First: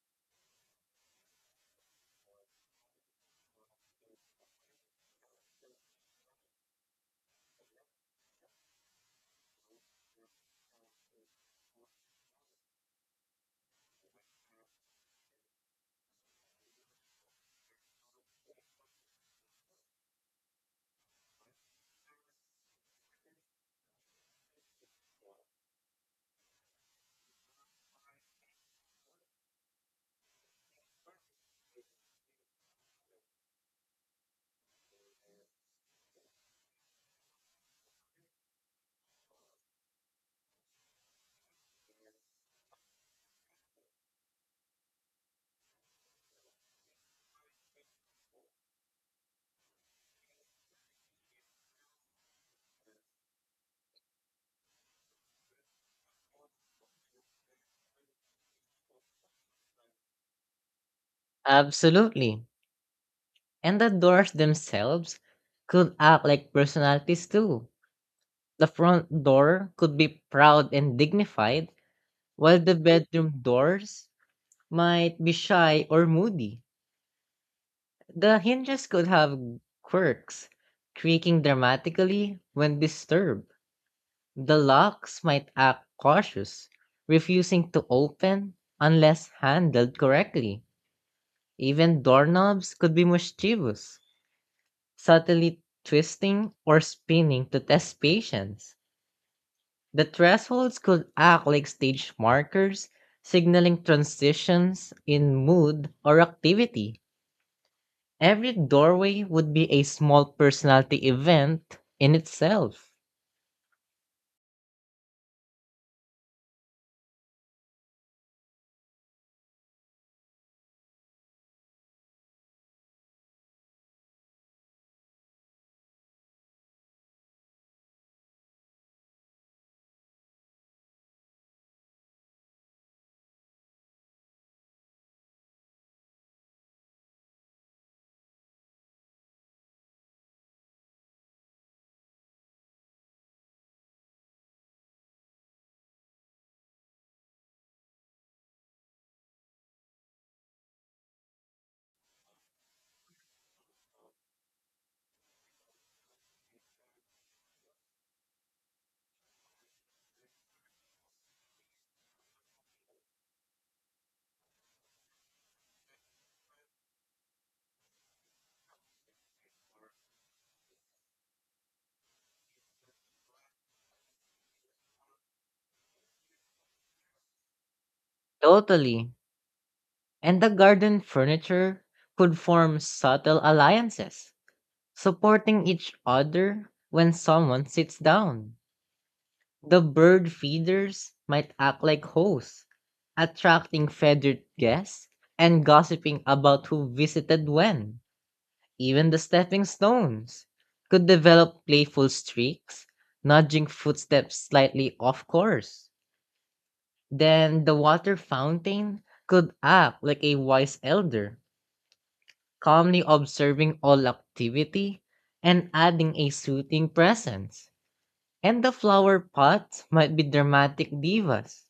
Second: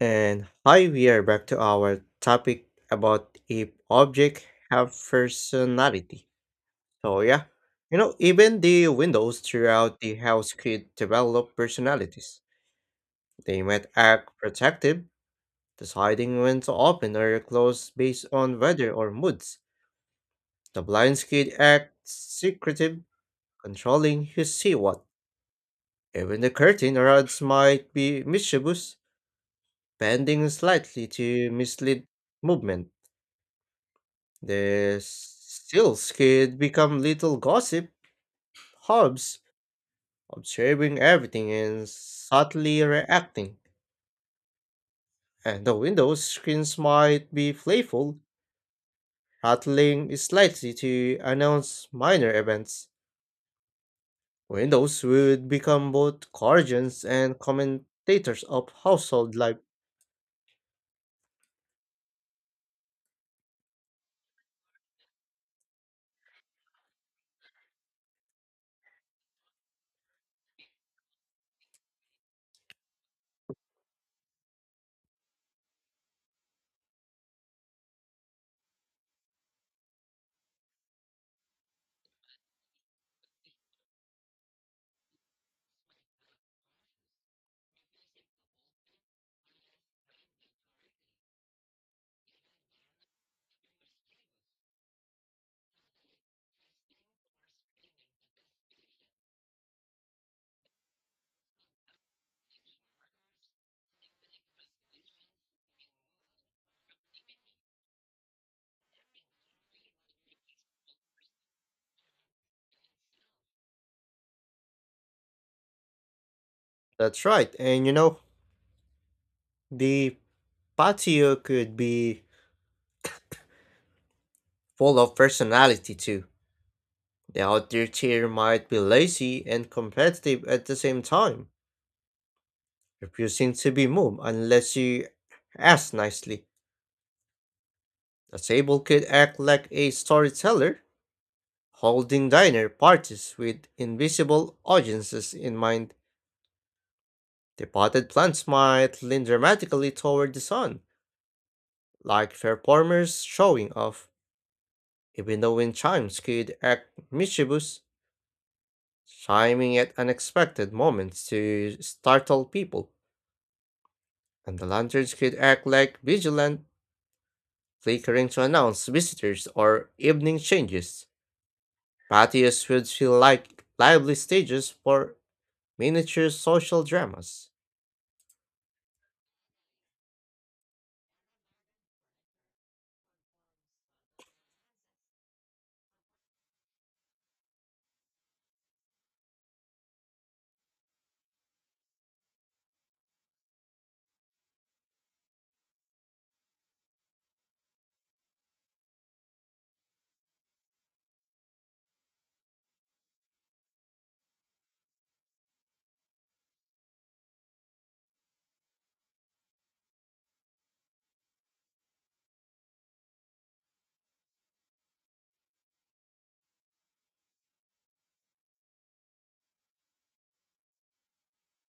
And hi, we are back to our topic about if objects have personality. So yeah, even the windows throughout the house could develop personalities. They might act protective, deciding when to open or close based on weather or moods. The blinds could act secretive, controlling who see what. Even the curtain rods might be mischievous, bending slightly to mislead movement. The stills could become little gossip hubs, observing everything and subtly reacting, and the windows screens might be playful, rattling slightly to announce minor events. Windows would become both guardians and commentators of household life. Absolutely. And the doors themselves could act like personalities too. The front door could be proud and dignified, while the bedroom doors might be shy or moody. The hinges could have quirks, creaking dramatically when disturbed. The locks might act cautious, refusing to open unless handled correctly. Even doorknobs could be mischievous, subtly twisting or spinning to test patience. The thresholds could act like stage markers, signaling transitions in mood or activity. Every doorway would be a small personality event in itself. That's right, and the patio could be full of personality too. The outdoor tier might be lazy and competitive at the same time, refusing to be moved unless you ask nicely. The table could act like a storyteller, holding diner parties with invisible audiences in mind. The potted plants might lean dramatically toward the sun, like performers showing off. Even the wind chimes could act mischievous, chiming at unexpected moments to startle people. And the lanterns could act like vigilant, flickering to announce visitors or evening changes. Patios would feel like lively stages for miniature social dramas. Totally. And the garden furniture could form subtle alliances, supporting each other when someone sits down. The bird feeders might act like hosts, attracting feathered guests and gossiping about who visited when. Even the stepping stones could develop playful streaks, nudging footsteps slightly off course. Then the water fountain could act like a wise elder, calmly observing all activity and adding a soothing presence. And the flower pots might be dramatic divas,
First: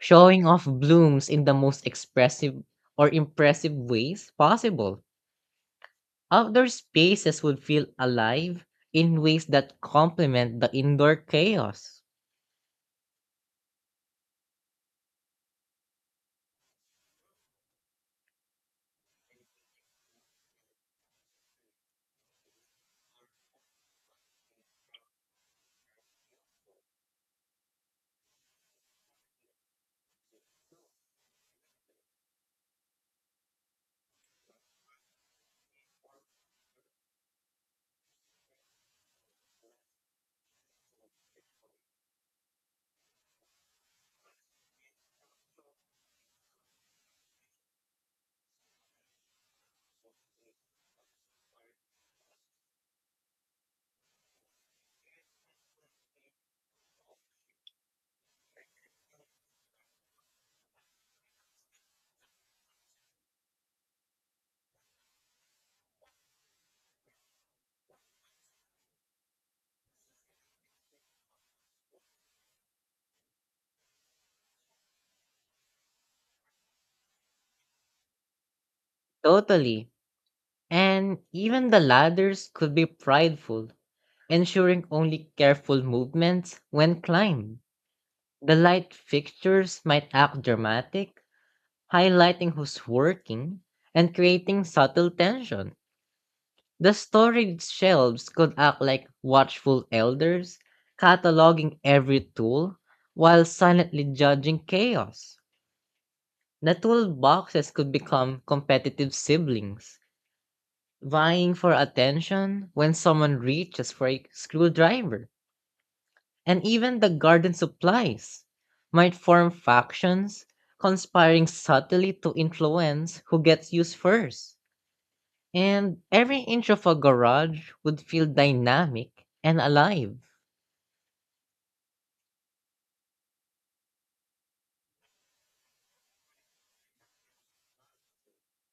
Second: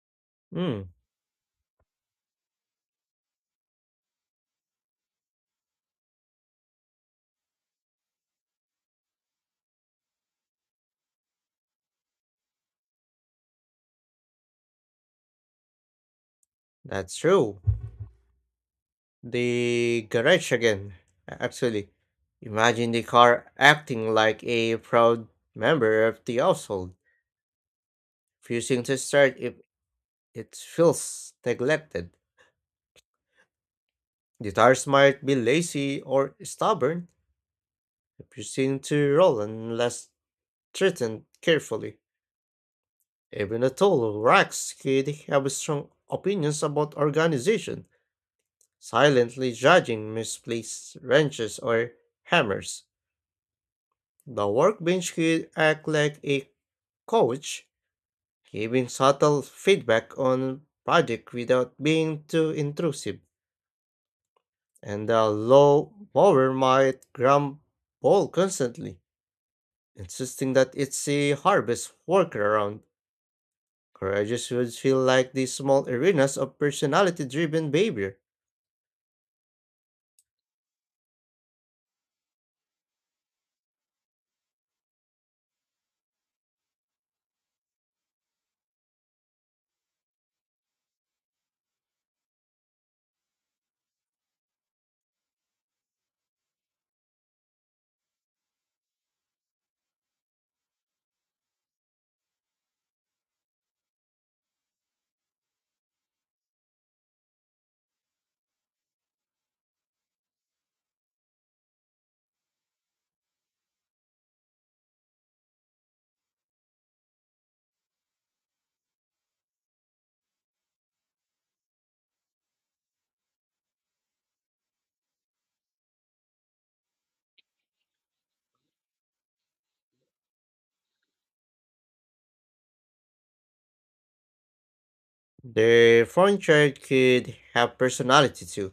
showing off Hmm, blooms in the most expressive or impressive ways possible. Outdoor spaces would feel alive in ways that complement the indoor chaos. that's true. The garage again, actually. Imagine the car acting like a proud member of the household, refusing to start if it feels neglected. The tires might be lazy or stubborn, refusing to roll unless treated carefully. Even a tall, Rax kid have strong opinions about organization, silently judging misplaced wrenches or hammers. The workbench kid act like a coach, giving subtle feedback on project without being too intrusive. And the low mower might grumble constantly, insisting that it's a harvest workaround. Courageous would feel like these small arenas of personality driven behavior. Totally. And even the ladders could be prideful, ensuring only careful movements when climbed. The light fixtures might act dramatic, highlighting who's working and creating subtle tension. The storage shelves could act like watchful elders, cataloging every tool while silently judging chaos. The toolboxes could become competitive siblings, vying for attention when someone reaches for a screwdriver. And even the garden supplies might form factions, conspiring subtly to influence who gets used first. And every inch of a garage would feel dynamic and alive. The frontier could have personality too.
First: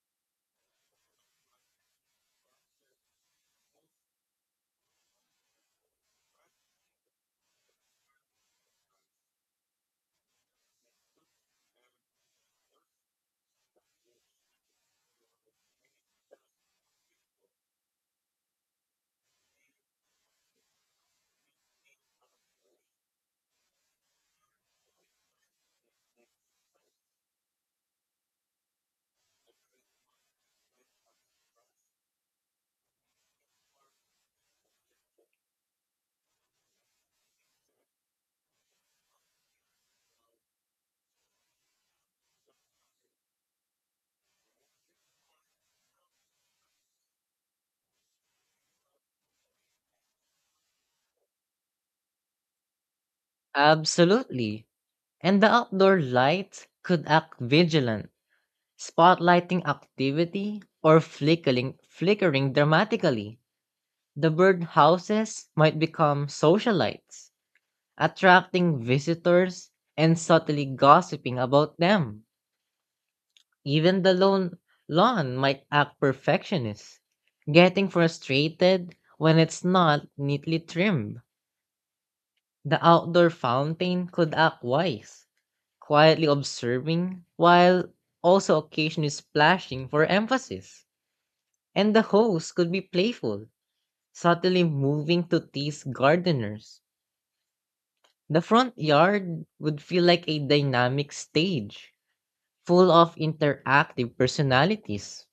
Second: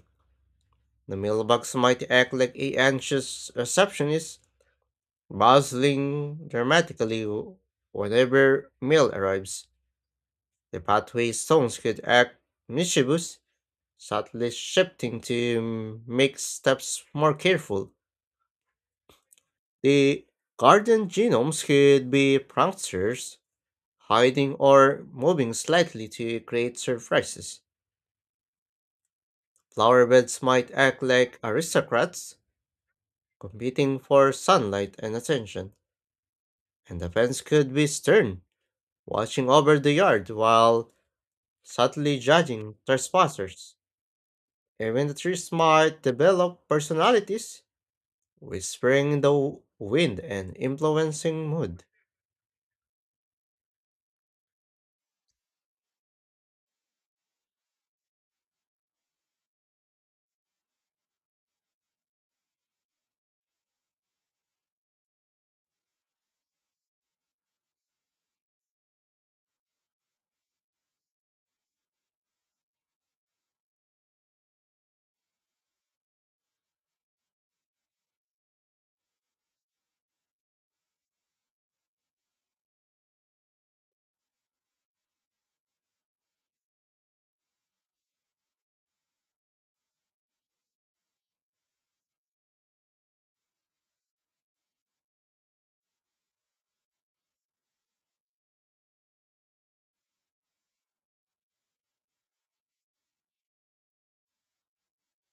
The mailbox might act like a anxious receptionist, bustling dramatically whenever mail arrives. The pathway stones could act mischievous, subtly shifting to make steps more careful. The garden genomes could be pranksters, hiding or moving slightly to create surprises. Flower beds might act like aristocrats, competing for sunlight and attention, and the fence could be stern, watching over the yard while subtly judging trespassers. Even the trees might develop personalities, whispering in the wind and influencing mood. Absolutely. And the outdoor lights could act vigilant, spotlighting activity or flickering dramatically. The bird houses might become socialites, attracting visitors and subtly gossiping about them. Even the lone lawn might act perfectionist, getting frustrated when it's not neatly trimmed. The outdoor fountain could act wise, quietly observing while also occasionally splashing for emphasis. And the hose could be playful, subtly moving to tease gardeners. The front yard would feel like a dynamic stage, full of interactive personalities.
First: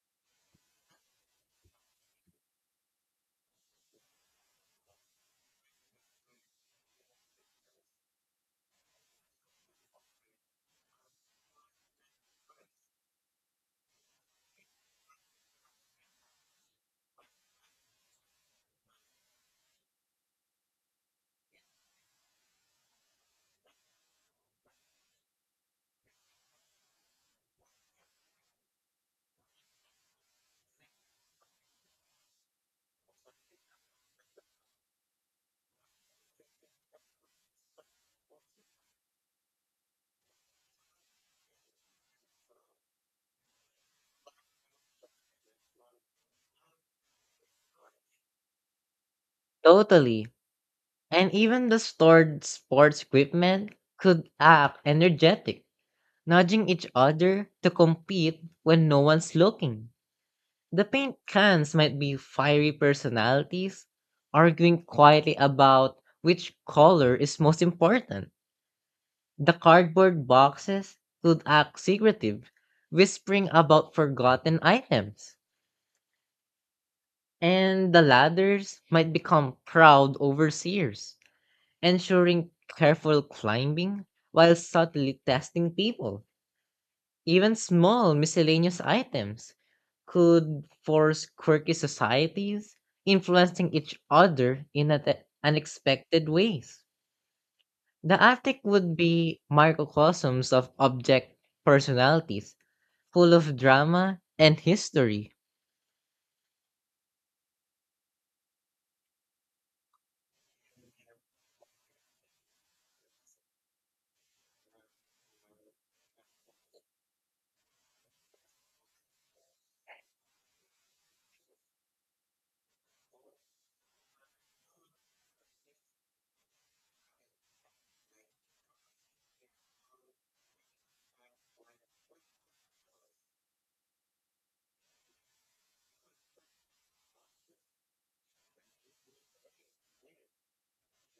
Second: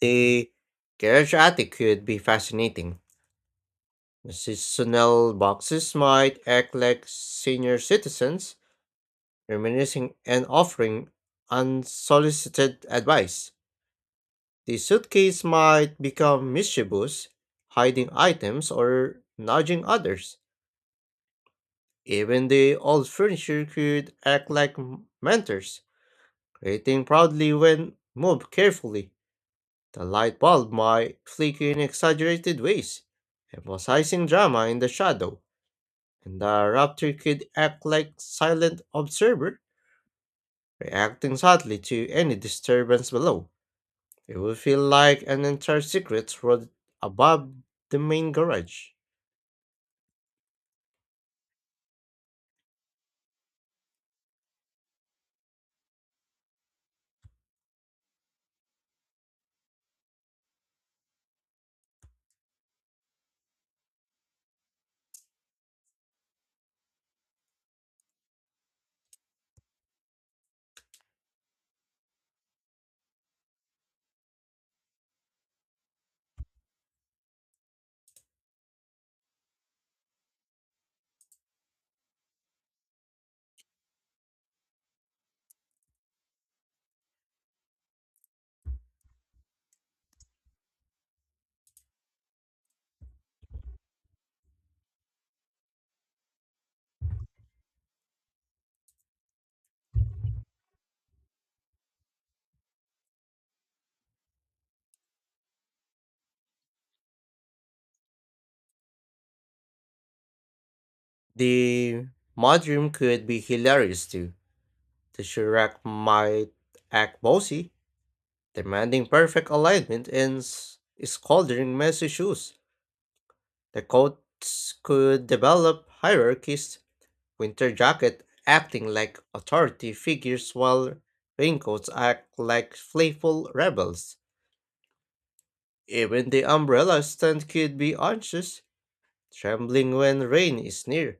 The garage attic could be fascinating. Seasonal boxes might act like senior citizens, reminiscing and offering unsolicited advice. The suitcase might become mischievous, hiding items or nudging others. Even the old furniture could act like mentors, creating proudly when moved carefully. The light bulb might flicker in exaggerated ways, emphasizing drama in the shadow. And the raptor could act like silent observer, reacting subtly to any disturbance below. It would feel like an entire secret world above the main garage. Totally. And even the stored sports equipment could act energetic, nudging each other to compete when no one's looking. The paint cans might be fiery personalities, arguing quietly about which color is most important. The cardboard boxes could act secretive, whispering about forgotten items. And the ladders might become proud overseers, ensuring careful climbing while subtly testing people. Even small miscellaneous items could force quirky societies, influencing each other in an unexpected ways. The attic would be microcosms of object personalities, full of drama and history. The mudroom could be hilarious too. The Shurak might act bossy, demanding perfect alignment and scolding messy shoes. The coats could develop hierarchies. Winter Jacket acting like authority figures while Raincoats act like playful rebels. Even the umbrella stand could be anxious, trembling when rain is near.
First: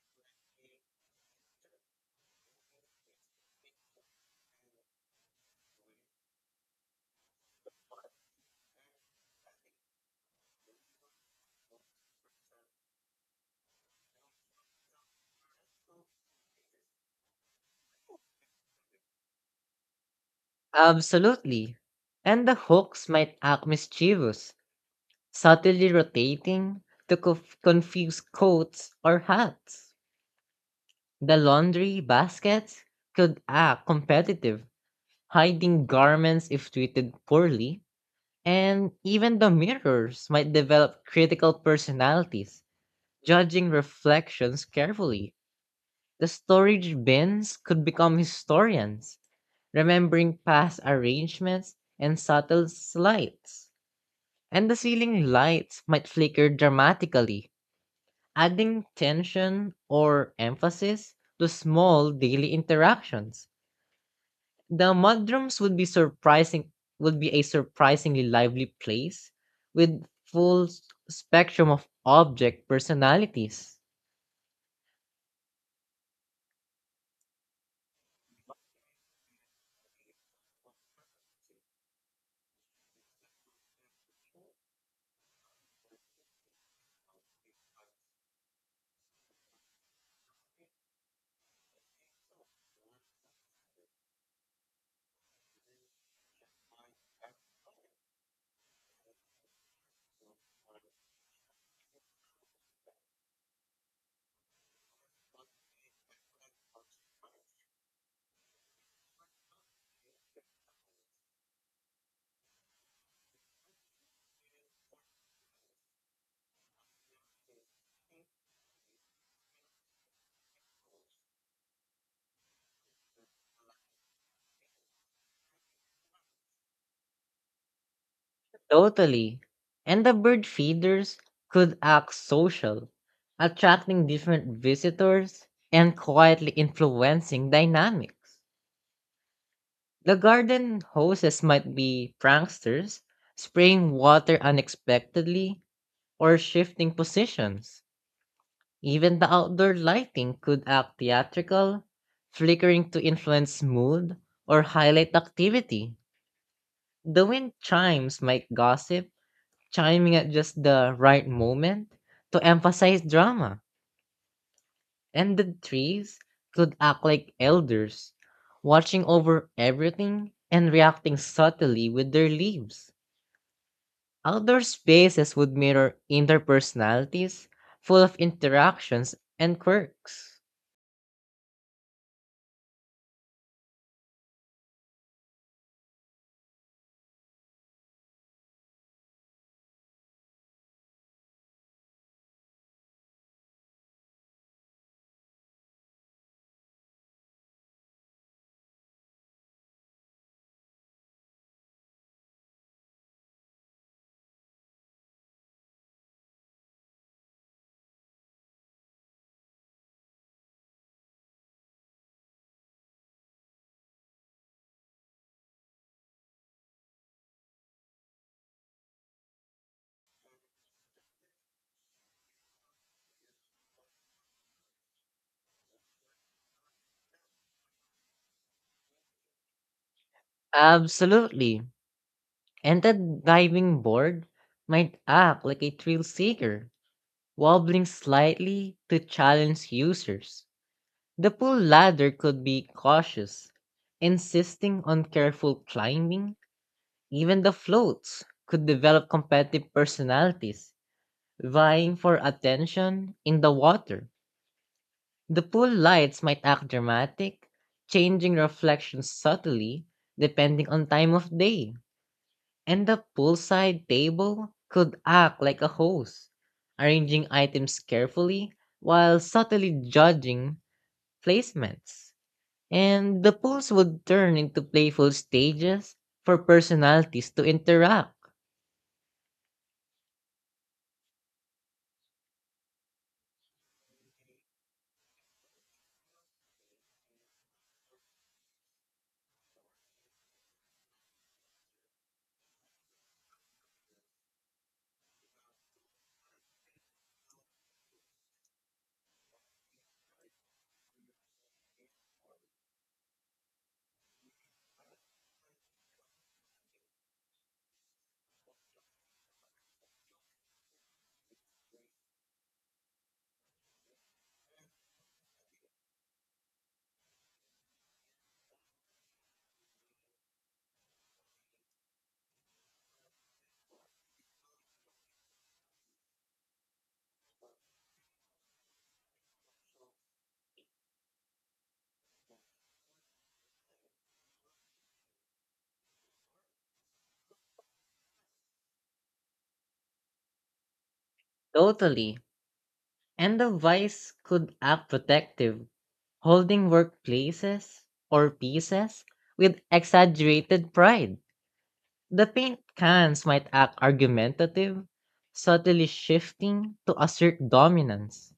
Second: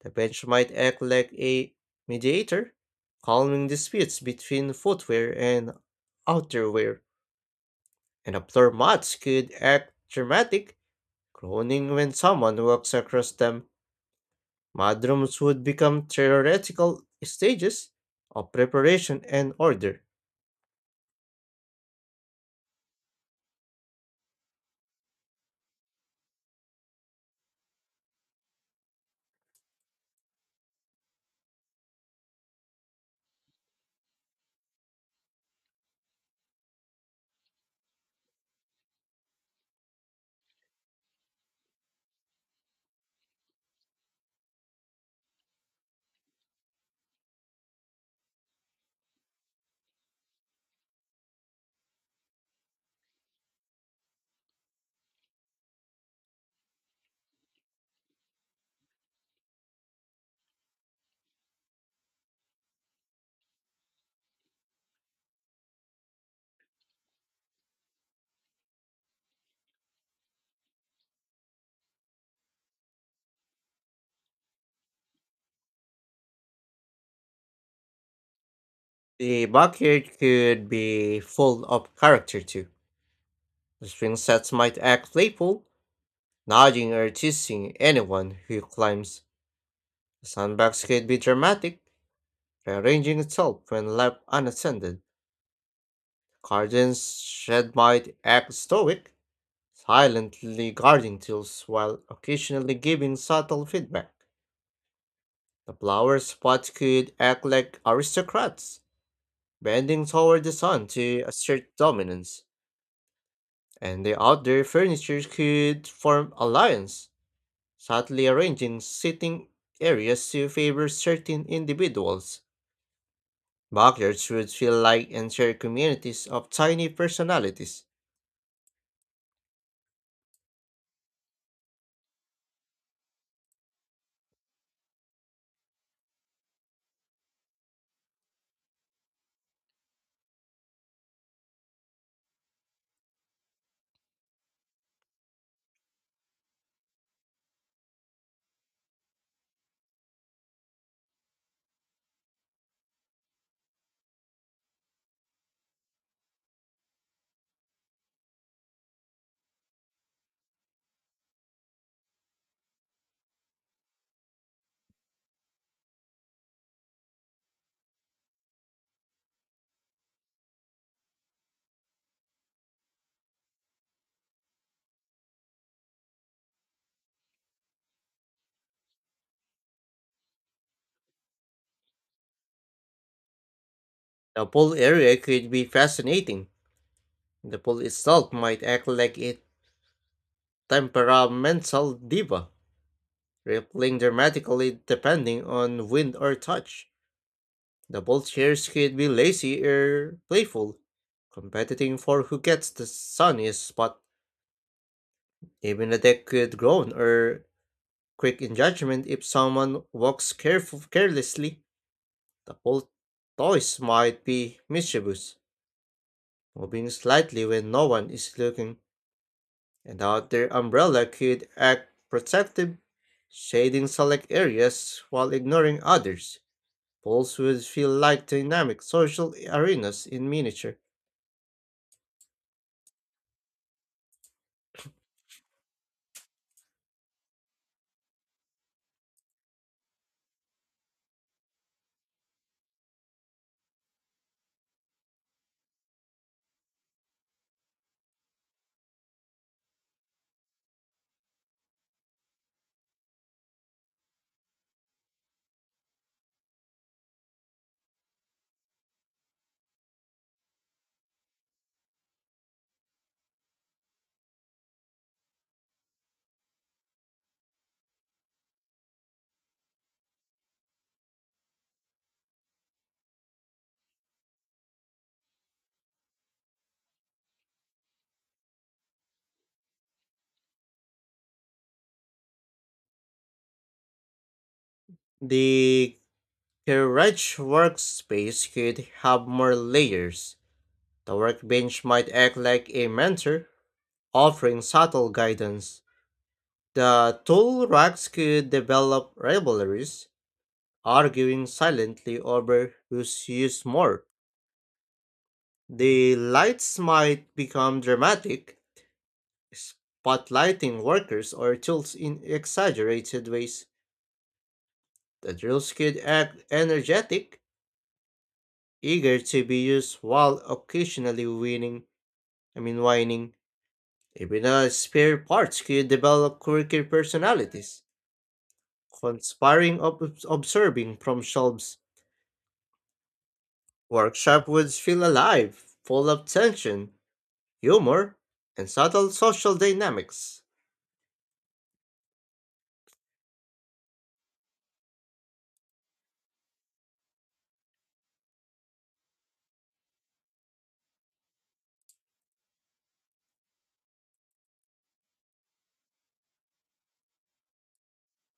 The bench might act like a mediator, calming disputes between footwear and outerwear. And the floor mats could act dramatic, groaning when someone walks across them. Madrums would become theoretical stages of preparation and order. Absolutely. And the hooks might act mischievous, subtly rotating to confuse coats or hats. The laundry baskets could act competitive, hiding garments if treated poorly, and even the mirrors might develop critical personalities, judging reflections carefully. The storage bins could become historians, remembering past arrangements and subtle slights. And the ceiling lights might flicker dramatically, adding tension or emphasis to small daily interactions. The mudrooms would be a surprisingly lively place with full s- spectrum of object personalities. The backyard could be full of character too. The swing sets might act playful, nudging or teasing anyone who climbs. The sandbox could be dramatic, rearranging itself when left unattended. Garden's shed might act stoic, silently guarding tools while occasionally giving subtle feedback. The flower spots could act like aristocrats, bending toward the sun to assert dominance, and the outdoor furniture could form alliance, subtly arranging sitting areas to favor certain individuals. Backyards would feel like entire communities of tiny personalities. Totally. And the bird feeders could act social, attracting different visitors and quietly influencing dynamics. The garden hoses might be pranksters, spraying water unexpectedly or shifting positions. Even the outdoor lighting could act theatrical, flickering to influence mood or highlight activity. The wind chimes might gossip, chiming at just the right moment to emphasize drama. And the trees could act like elders, watching over everything and reacting subtly with their leaves. Outdoor spaces would mirror indoor personalities, full of interactions and quirks. The pool area could be fascinating. The pool itself might act like a temperamental diva, rippling dramatically depending on wind or touch. Double chairs could be lazy or playful, competing for who gets the sunniest spot. Even a deck could groan or quick in judgment if someone walks careful carelessly. The whole toys might be mischievous, moving slightly when no one is looking, and out their umbrella could act protective, shading select areas while ignoring others. Poles would feel like dynamic social arenas in miniature. Absolutely. And that diving board might act like a thrill seeker, wobbling slightly to challenge users. The pool ladder could be cautious, insisting on careful climbing. Even the floats could develop competitive personalities, vying for attention in the water. The pool lights might act dramatic, changing reflections subtly depending on time of day. And the poolside table could act like a host, arranging items carefully while subtly judging placements. And the pools would turn into playful stages for personalities to interact. The A rich workspace could have more layers. The workbench might act like a mentor, offering subtle guidance. The tool racks could develop rivalries, arguing silently over who's used more. The lights might become dramatic, spotlighting workers or tools in exaggerated ways. The drills could act energetic, eager to be used while occasionally winning. I mean, whining. Even the spare parts could develop quirky personalities, conspiring observing from shelves. Workshop would feel alive, full of tension, humor, and subtle social dynamics. Totally. And the vice could act protective, holding workplaces or pieces with exaggerated pride. The paint cans might act argumentative, subtly shifting to assert dominance.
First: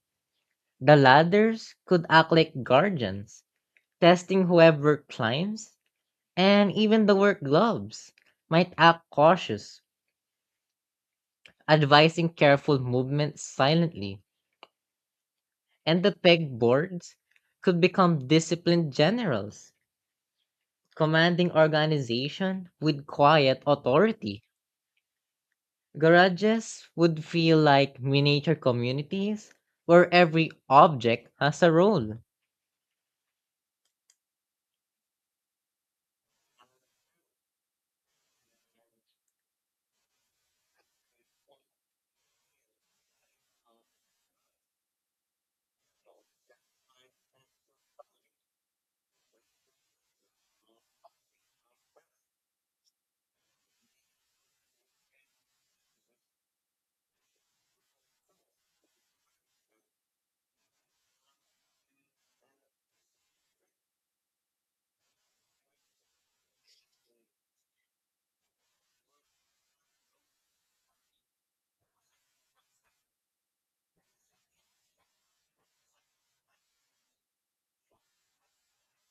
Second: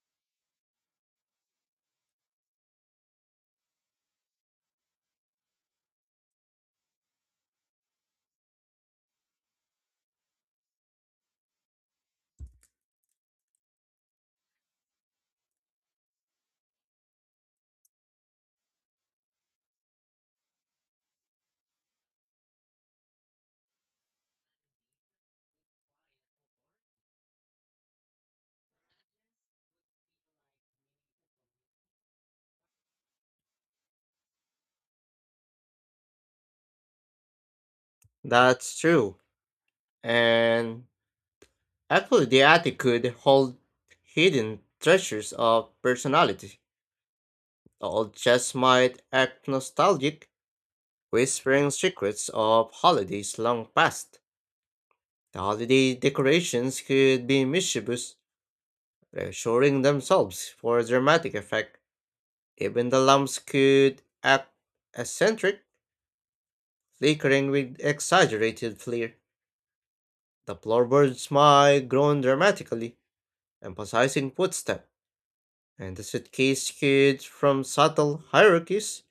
The ladders could act like guardians, testing whoever climbs, and even the work gloves might act cautious, advising careful movement silently. And the pegboards could become disciplined generals, commanding organization with quiet authority. Garages would feel like miniature communities where every object has a role. That's true. And actually, the attic could hold hidden treasures of personality. All just might act nostalgic, whispering secrets of holidays long past. The holiday decorations could be mischievous, reassuring themselves for dramatic effect. Even the lamps could act eccentric, flickering with exaggerated flair. The floorboards might groan dramatically, emphasizing footstep, and the suitcase could from subtle hierarchies,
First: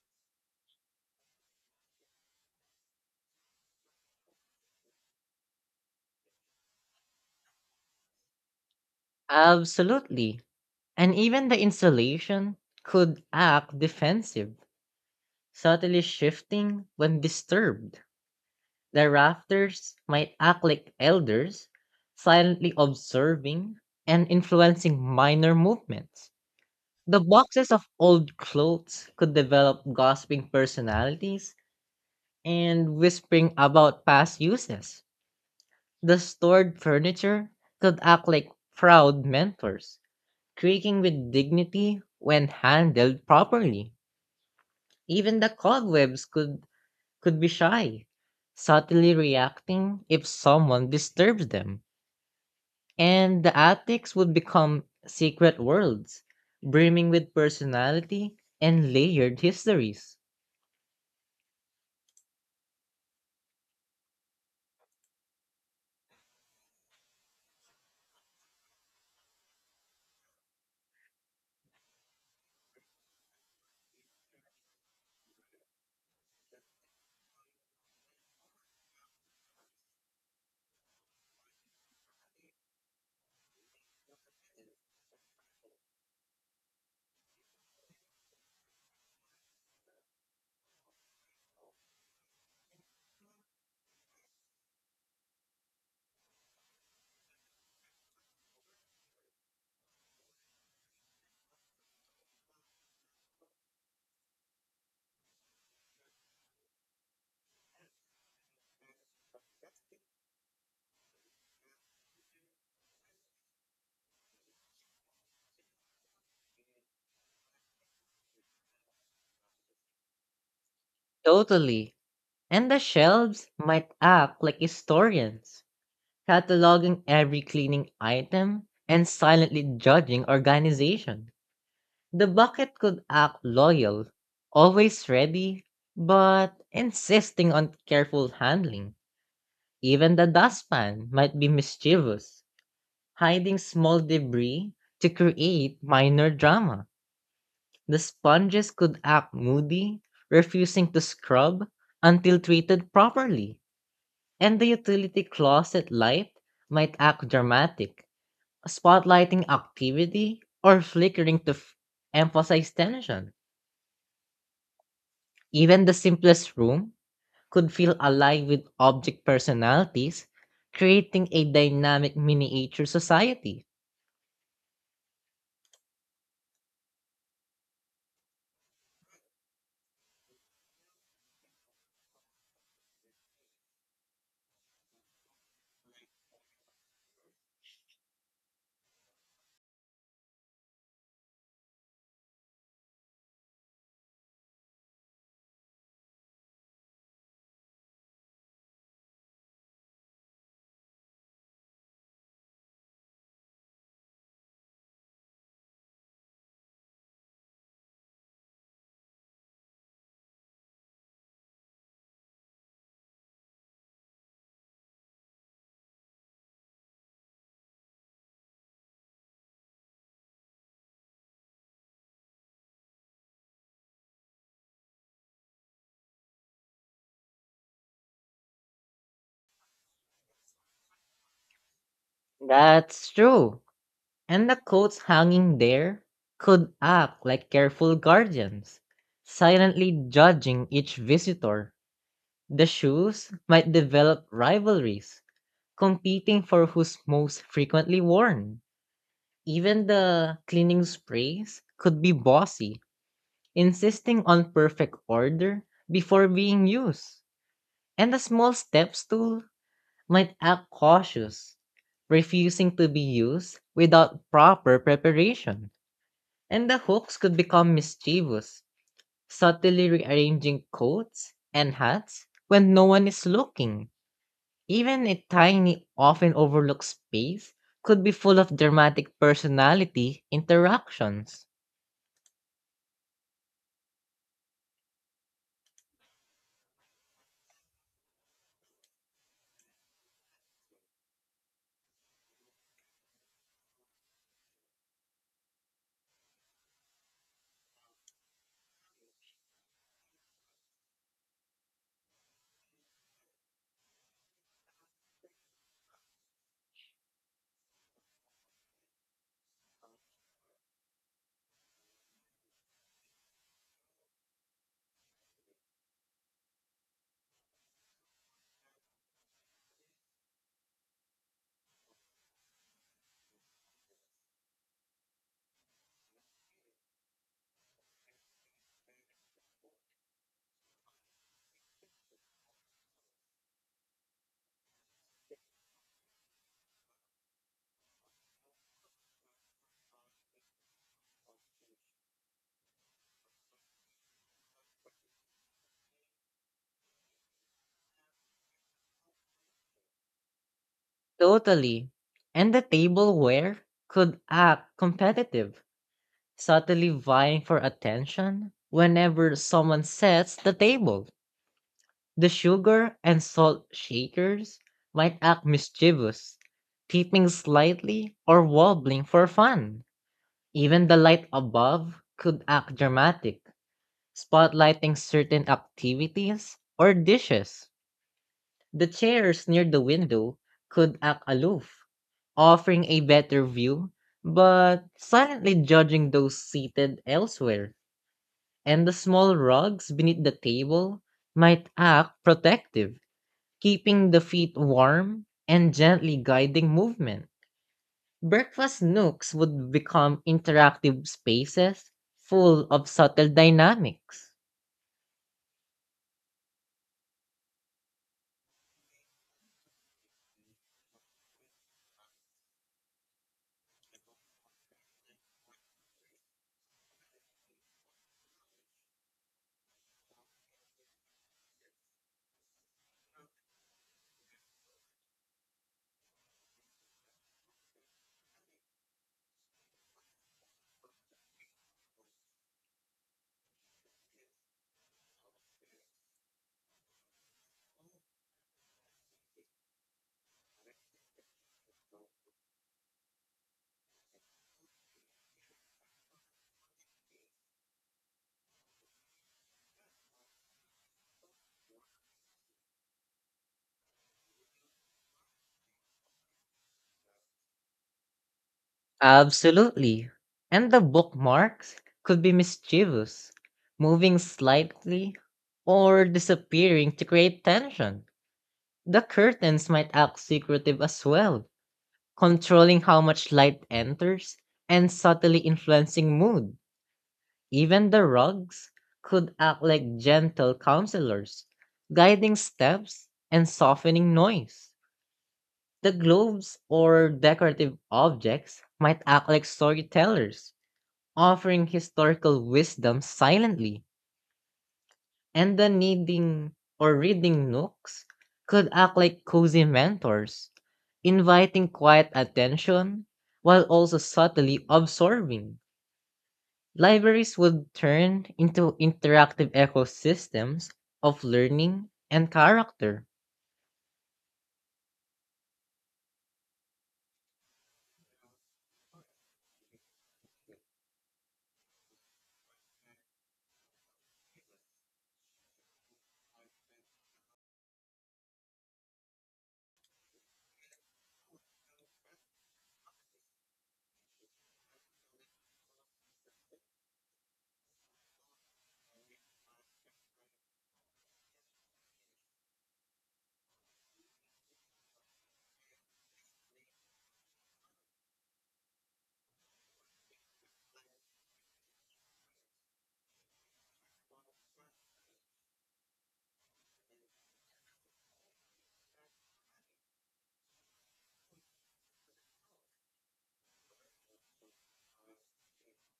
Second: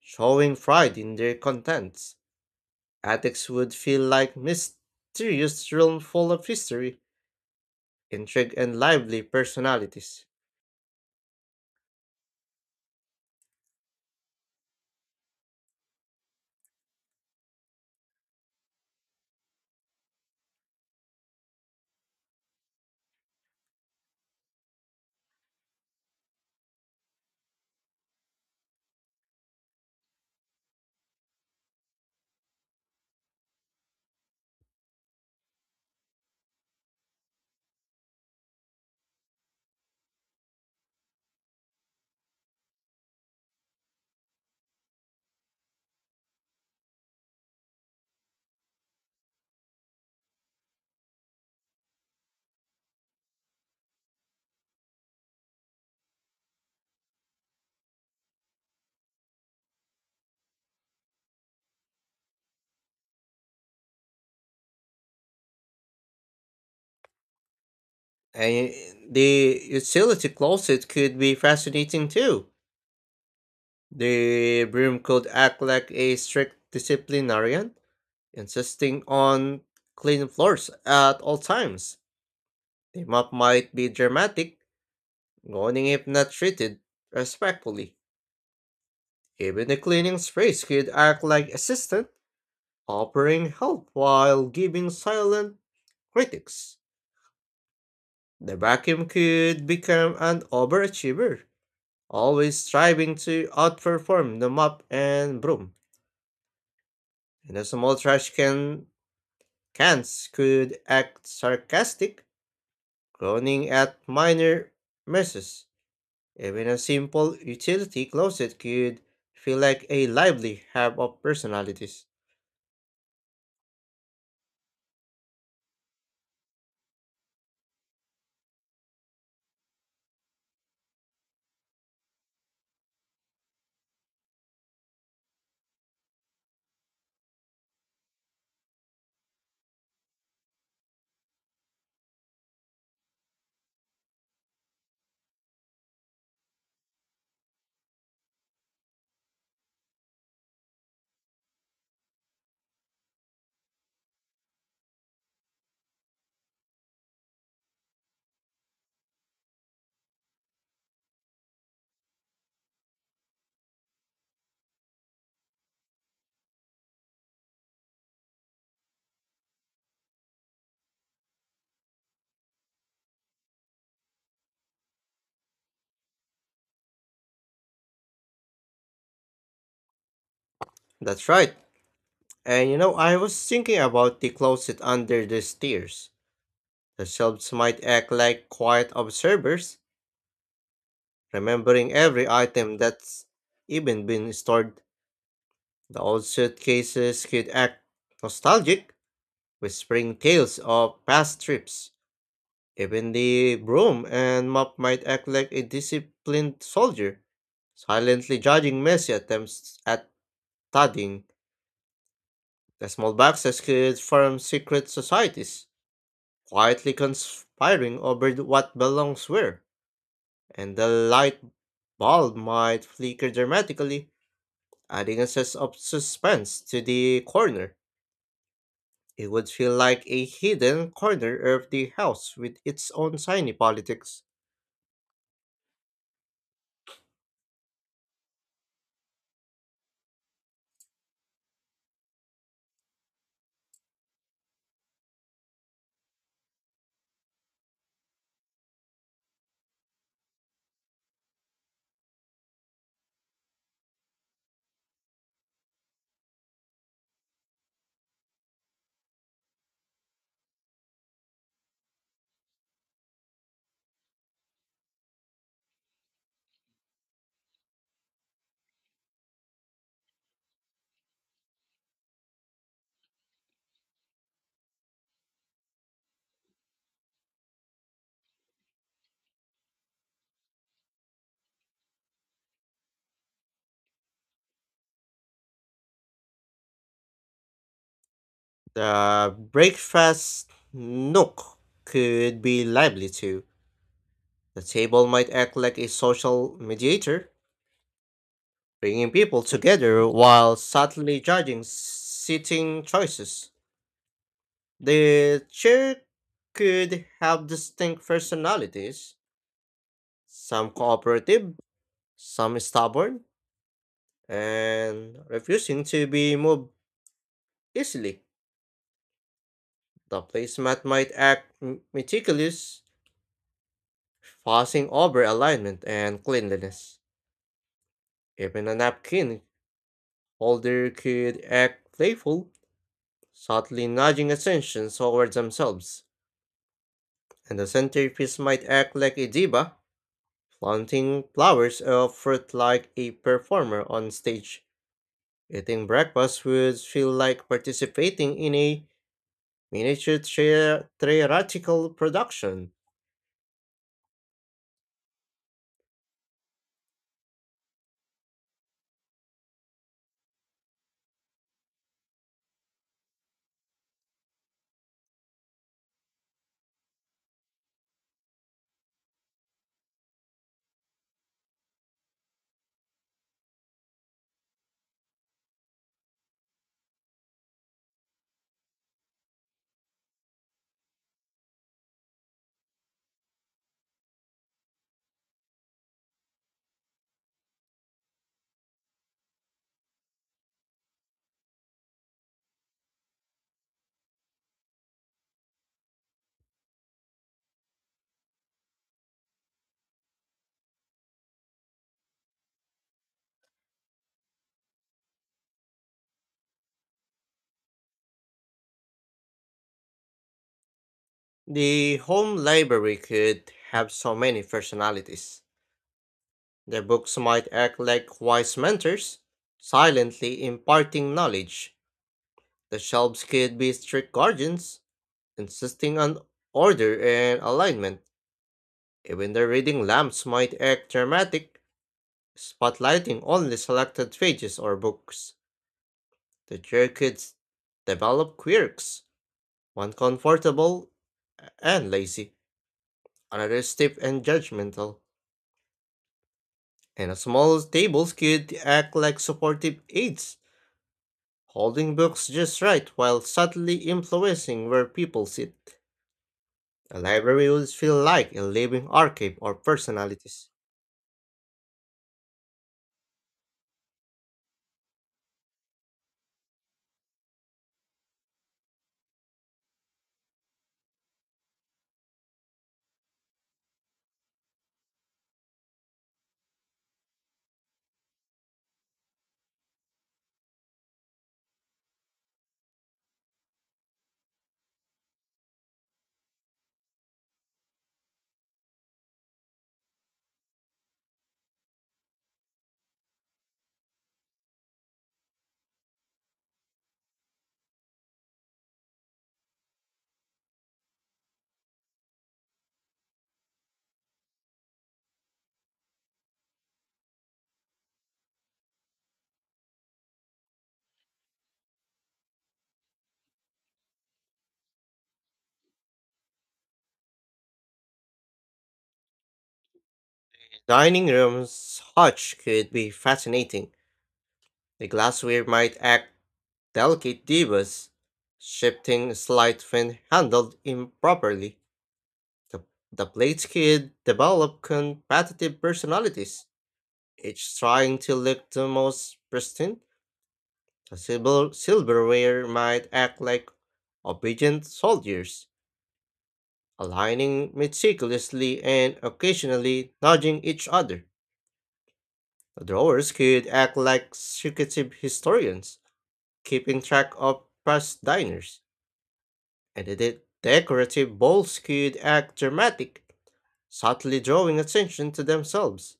showing pride in their contents. Attics would feel like mysterious realm full of history, intrigue, and lively personalities. Absolutely. And even the insulation could act defensive, subtly shifting when disturbed. The rafters might act like elders, silently observing and influencing minor movements. The boxes of old clothes could develop gossiping personalities and whispering about past uses. The stored furniture could act like proud mentors, creaking with dignity when handled properly. Even the cobwebs could be shy, subtly reacting if someone disturbs them. And the attics would become secret worlds, brimming with personality and layered histories. And the utility closet could be fascinating too. The broom could act like a strict disciplinarian, insisting on clean floors at all times. The mop might be dramatic, warning if not treated respectfully. Even the cleaning sprays could act like assistant, offering help while giving silent critics. The vacuum could become an overachiever, always striving to outperform the mop and broom. And the small trash can cans could act sarcastic, groaning at minor messes. Even a simple utility closet could feel like a lively hub of Totally. personalities. And the shelves might act like historians, cataloging every cleaning item and silently judging organization. The bucket could act loyal, always ready, but insisting on careful handling. Even the dustpan might be mischievous, hiding small debris to create minor drama. The sponges could act moody, refusing to scrub until treated properly. And the utility closet light might act dramatic, spotlighting activity or flickering to emphasize tension. Even the simplest room could feel alive with object personalities, creating a dynamic miniature society. That's right. And I was thinking about the closet under the stairs. The shelves might act like quiet observers, remembering every item that's even been stored. The old suitcases could act nostalgic, whispering tales of past trips. Even the broom and mop might act like a disciplined soldier, silently judging messy attempts at studying. The small boxes could form secret societies, quietly conspiring over what belongs where, and the light bulb might flicker dramatically, adding a sense of suspense to the corner. It would feel like a hidden corner of the house with its That's own tiny true. politics. And the coats hanging there could act like careful guardians, silently judging each visitor. The shoes might develop rivalries, competing for who's most frequently worn. Even the cleaning sprays could be bossy, insisting on perfect order before being used. And the small steps tool might act cautious, refusing to be used without proper preparation. And the hooks could become mischievous, subtly rearranging coats and hats when no one is looking. Even a tiny, often overlooked space could be full of dramatic personality interactions. The breakfast nook could be lively too. The table might act like a social mediator, bringing people together while subtly judging seating choices. The chair could have distinct personalities, some cooperative, some stubborn, and refusing to be moved easily. The placemat might act meticulous, fussing over alignment and cleanliness. Even a napkin holder could act playful, subtly nudging attention towards themselves. And the centerpiece might act like a diva, planting flowers or fruit like a performer on stage. Eating breakfast would feel like participating in a miniature Totally. theatrical And the production. tableware could act competitive, subtly vying for attention whenever someone sets the table. The sugar and salt shakers might act mischievous, tipping slightly or wobbling for fun. Even the light above could act dramatic, spotlighting certain activities or dishes. The chairs near the window could act aloof, offering a better view, but silently judging those seated elsewhere. And the small rugs beneath the table might act protective, keeping the feet warm and gently guiding movement. Breakfast nooks would become interactive spaces full of subtle dynamics. The home library could have so many personalities. The books might act like wise mentors, silently imparting knowledge. The shelves could be strict guardians, insisting on order and alignment. Even the reading lamps might act dramatic, spotlighting only selected pages or books. The chair could develop quirks, one comfortable and lazy, another stiff and judgmental. And a small tables could act like supportive aids, holding books just right while subtly influencing where people sit. A library would feel like a living archive of Absolutely. personalities. And the bookmarks could be mischievous, moving slightly or disappearing to create tension. The curtains might act secretive as well, controlling how much light enters and subtly influencing mood. Even the rugs could act like gentle counselors, guiding steps and softening noise. The globes or decorative objects might act like storytellers, offering historical wisdom silently, and the needing or reading nooks could act like cozy mentors, inviting quiet attention while also subtly absorbing. Libraries would turn into interactive ecosystems of learning and character. Dining rooms hutch could be fascinating. The glassware might act delicate divas, shifting slight when handled improperly. The, the plates could develop competitive personalities, each trying to look the most pristine. The silverware might act like obedient soldiers, aligning meticulously and occasionally nudging each other. The drawers could act like secretive historians, keeping track of past diners, and the decorative bowls could act dramatic, subtly drawing attention to themselves.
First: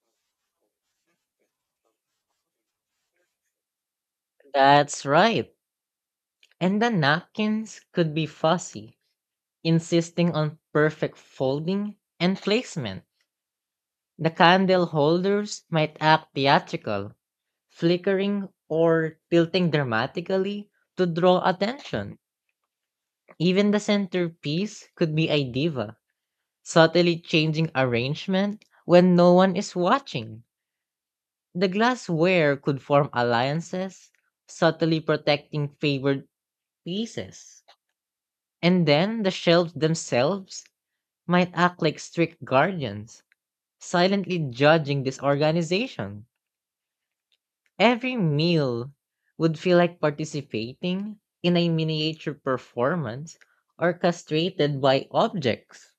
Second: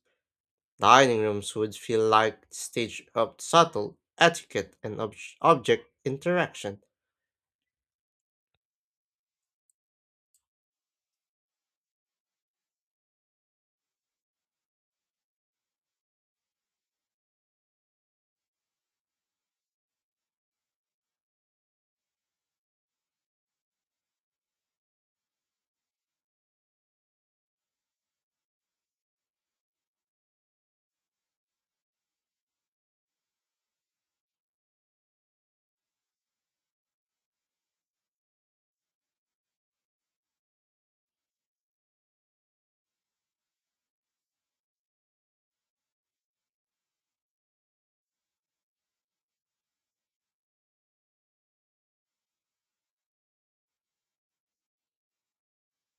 Dining rooms would feel like the stage of subtle etiquette and That's right. object interaction. And the napkins could be fussy, insisting on perfect folding and placement. The candle holders might act theatrical, flickering or tilting dramatically to draw attention. Even the centerpiece could be a diva, subtly changing arrangement when no one is watching. The glassware could form alliances, subtly protecting favored pieces. And then the shelves themselves might act like strict guardians, silently judging disorganization. Every meal would feel like participating in a miniature performance orchestrated by objects.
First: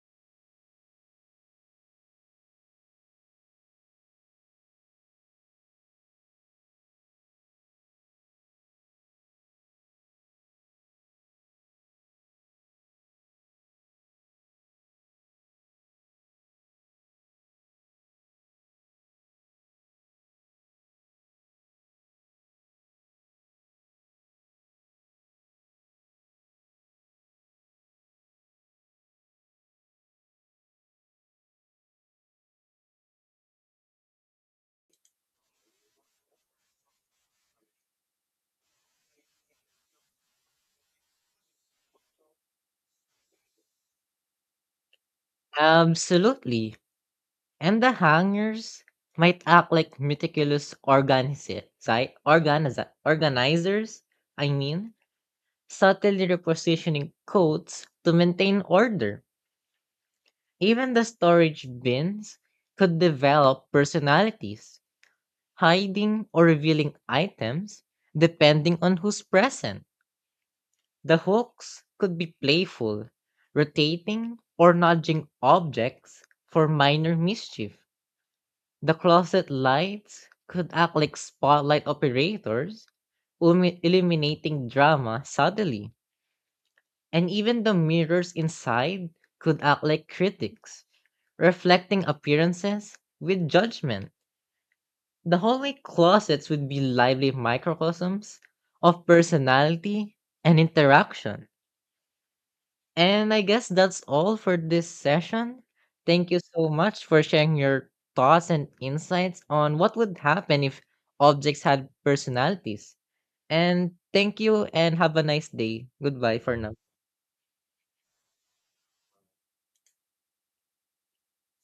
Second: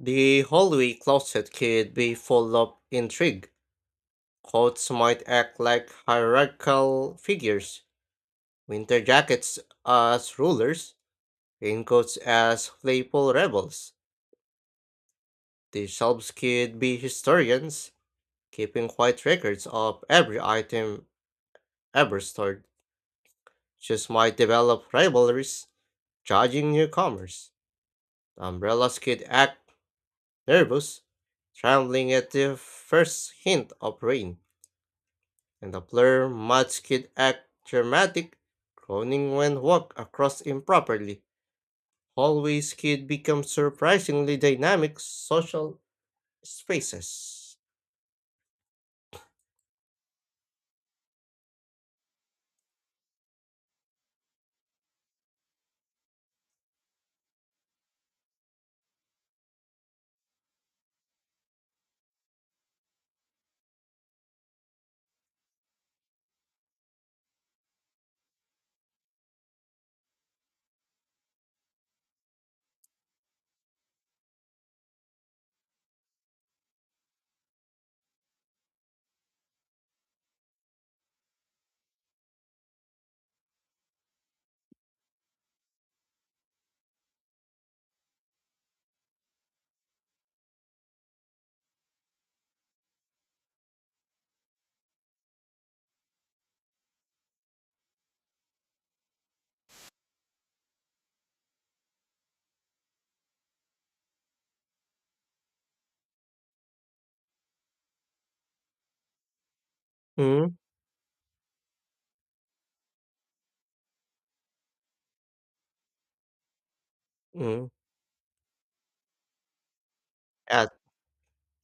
The hallway closet could be full of intrigue. Coats might act like hierarchical figures, winter jackets as rulers, raincoats as playful rebels. The shelves could be historians, keeping quiet records of every item ever stored. Shoes might develop rivalries, judging newcomers. The umbrellas could act nervous, trembling at the first hint of rain. And the player much could act dramatic, groaning when walked across improperly. Hallways could become surprisingly dynamic social Absolutely. spaces. And the hangers might act like meticulous organizers, I mean, subtly repositioning coats to maintain order. Even the storage bins could develop personalities, hiding or revealing items depending on who's present. The hooks could be playful, rotating or nudging objects for minor mischief. The closet lights could act like spotlight operators, illuminating drama subtly. And even the mirrors inside could act like critics, reflecting appearances with judgment. The hallway closets would be lively microcosms of personality and interaction. And I guess that's all for this session. Thank you so much for sharing your thoughts and insights on what would happen if objects had personalities. And thank you and have a nice day. Goodbye for now. Mm-hmm. I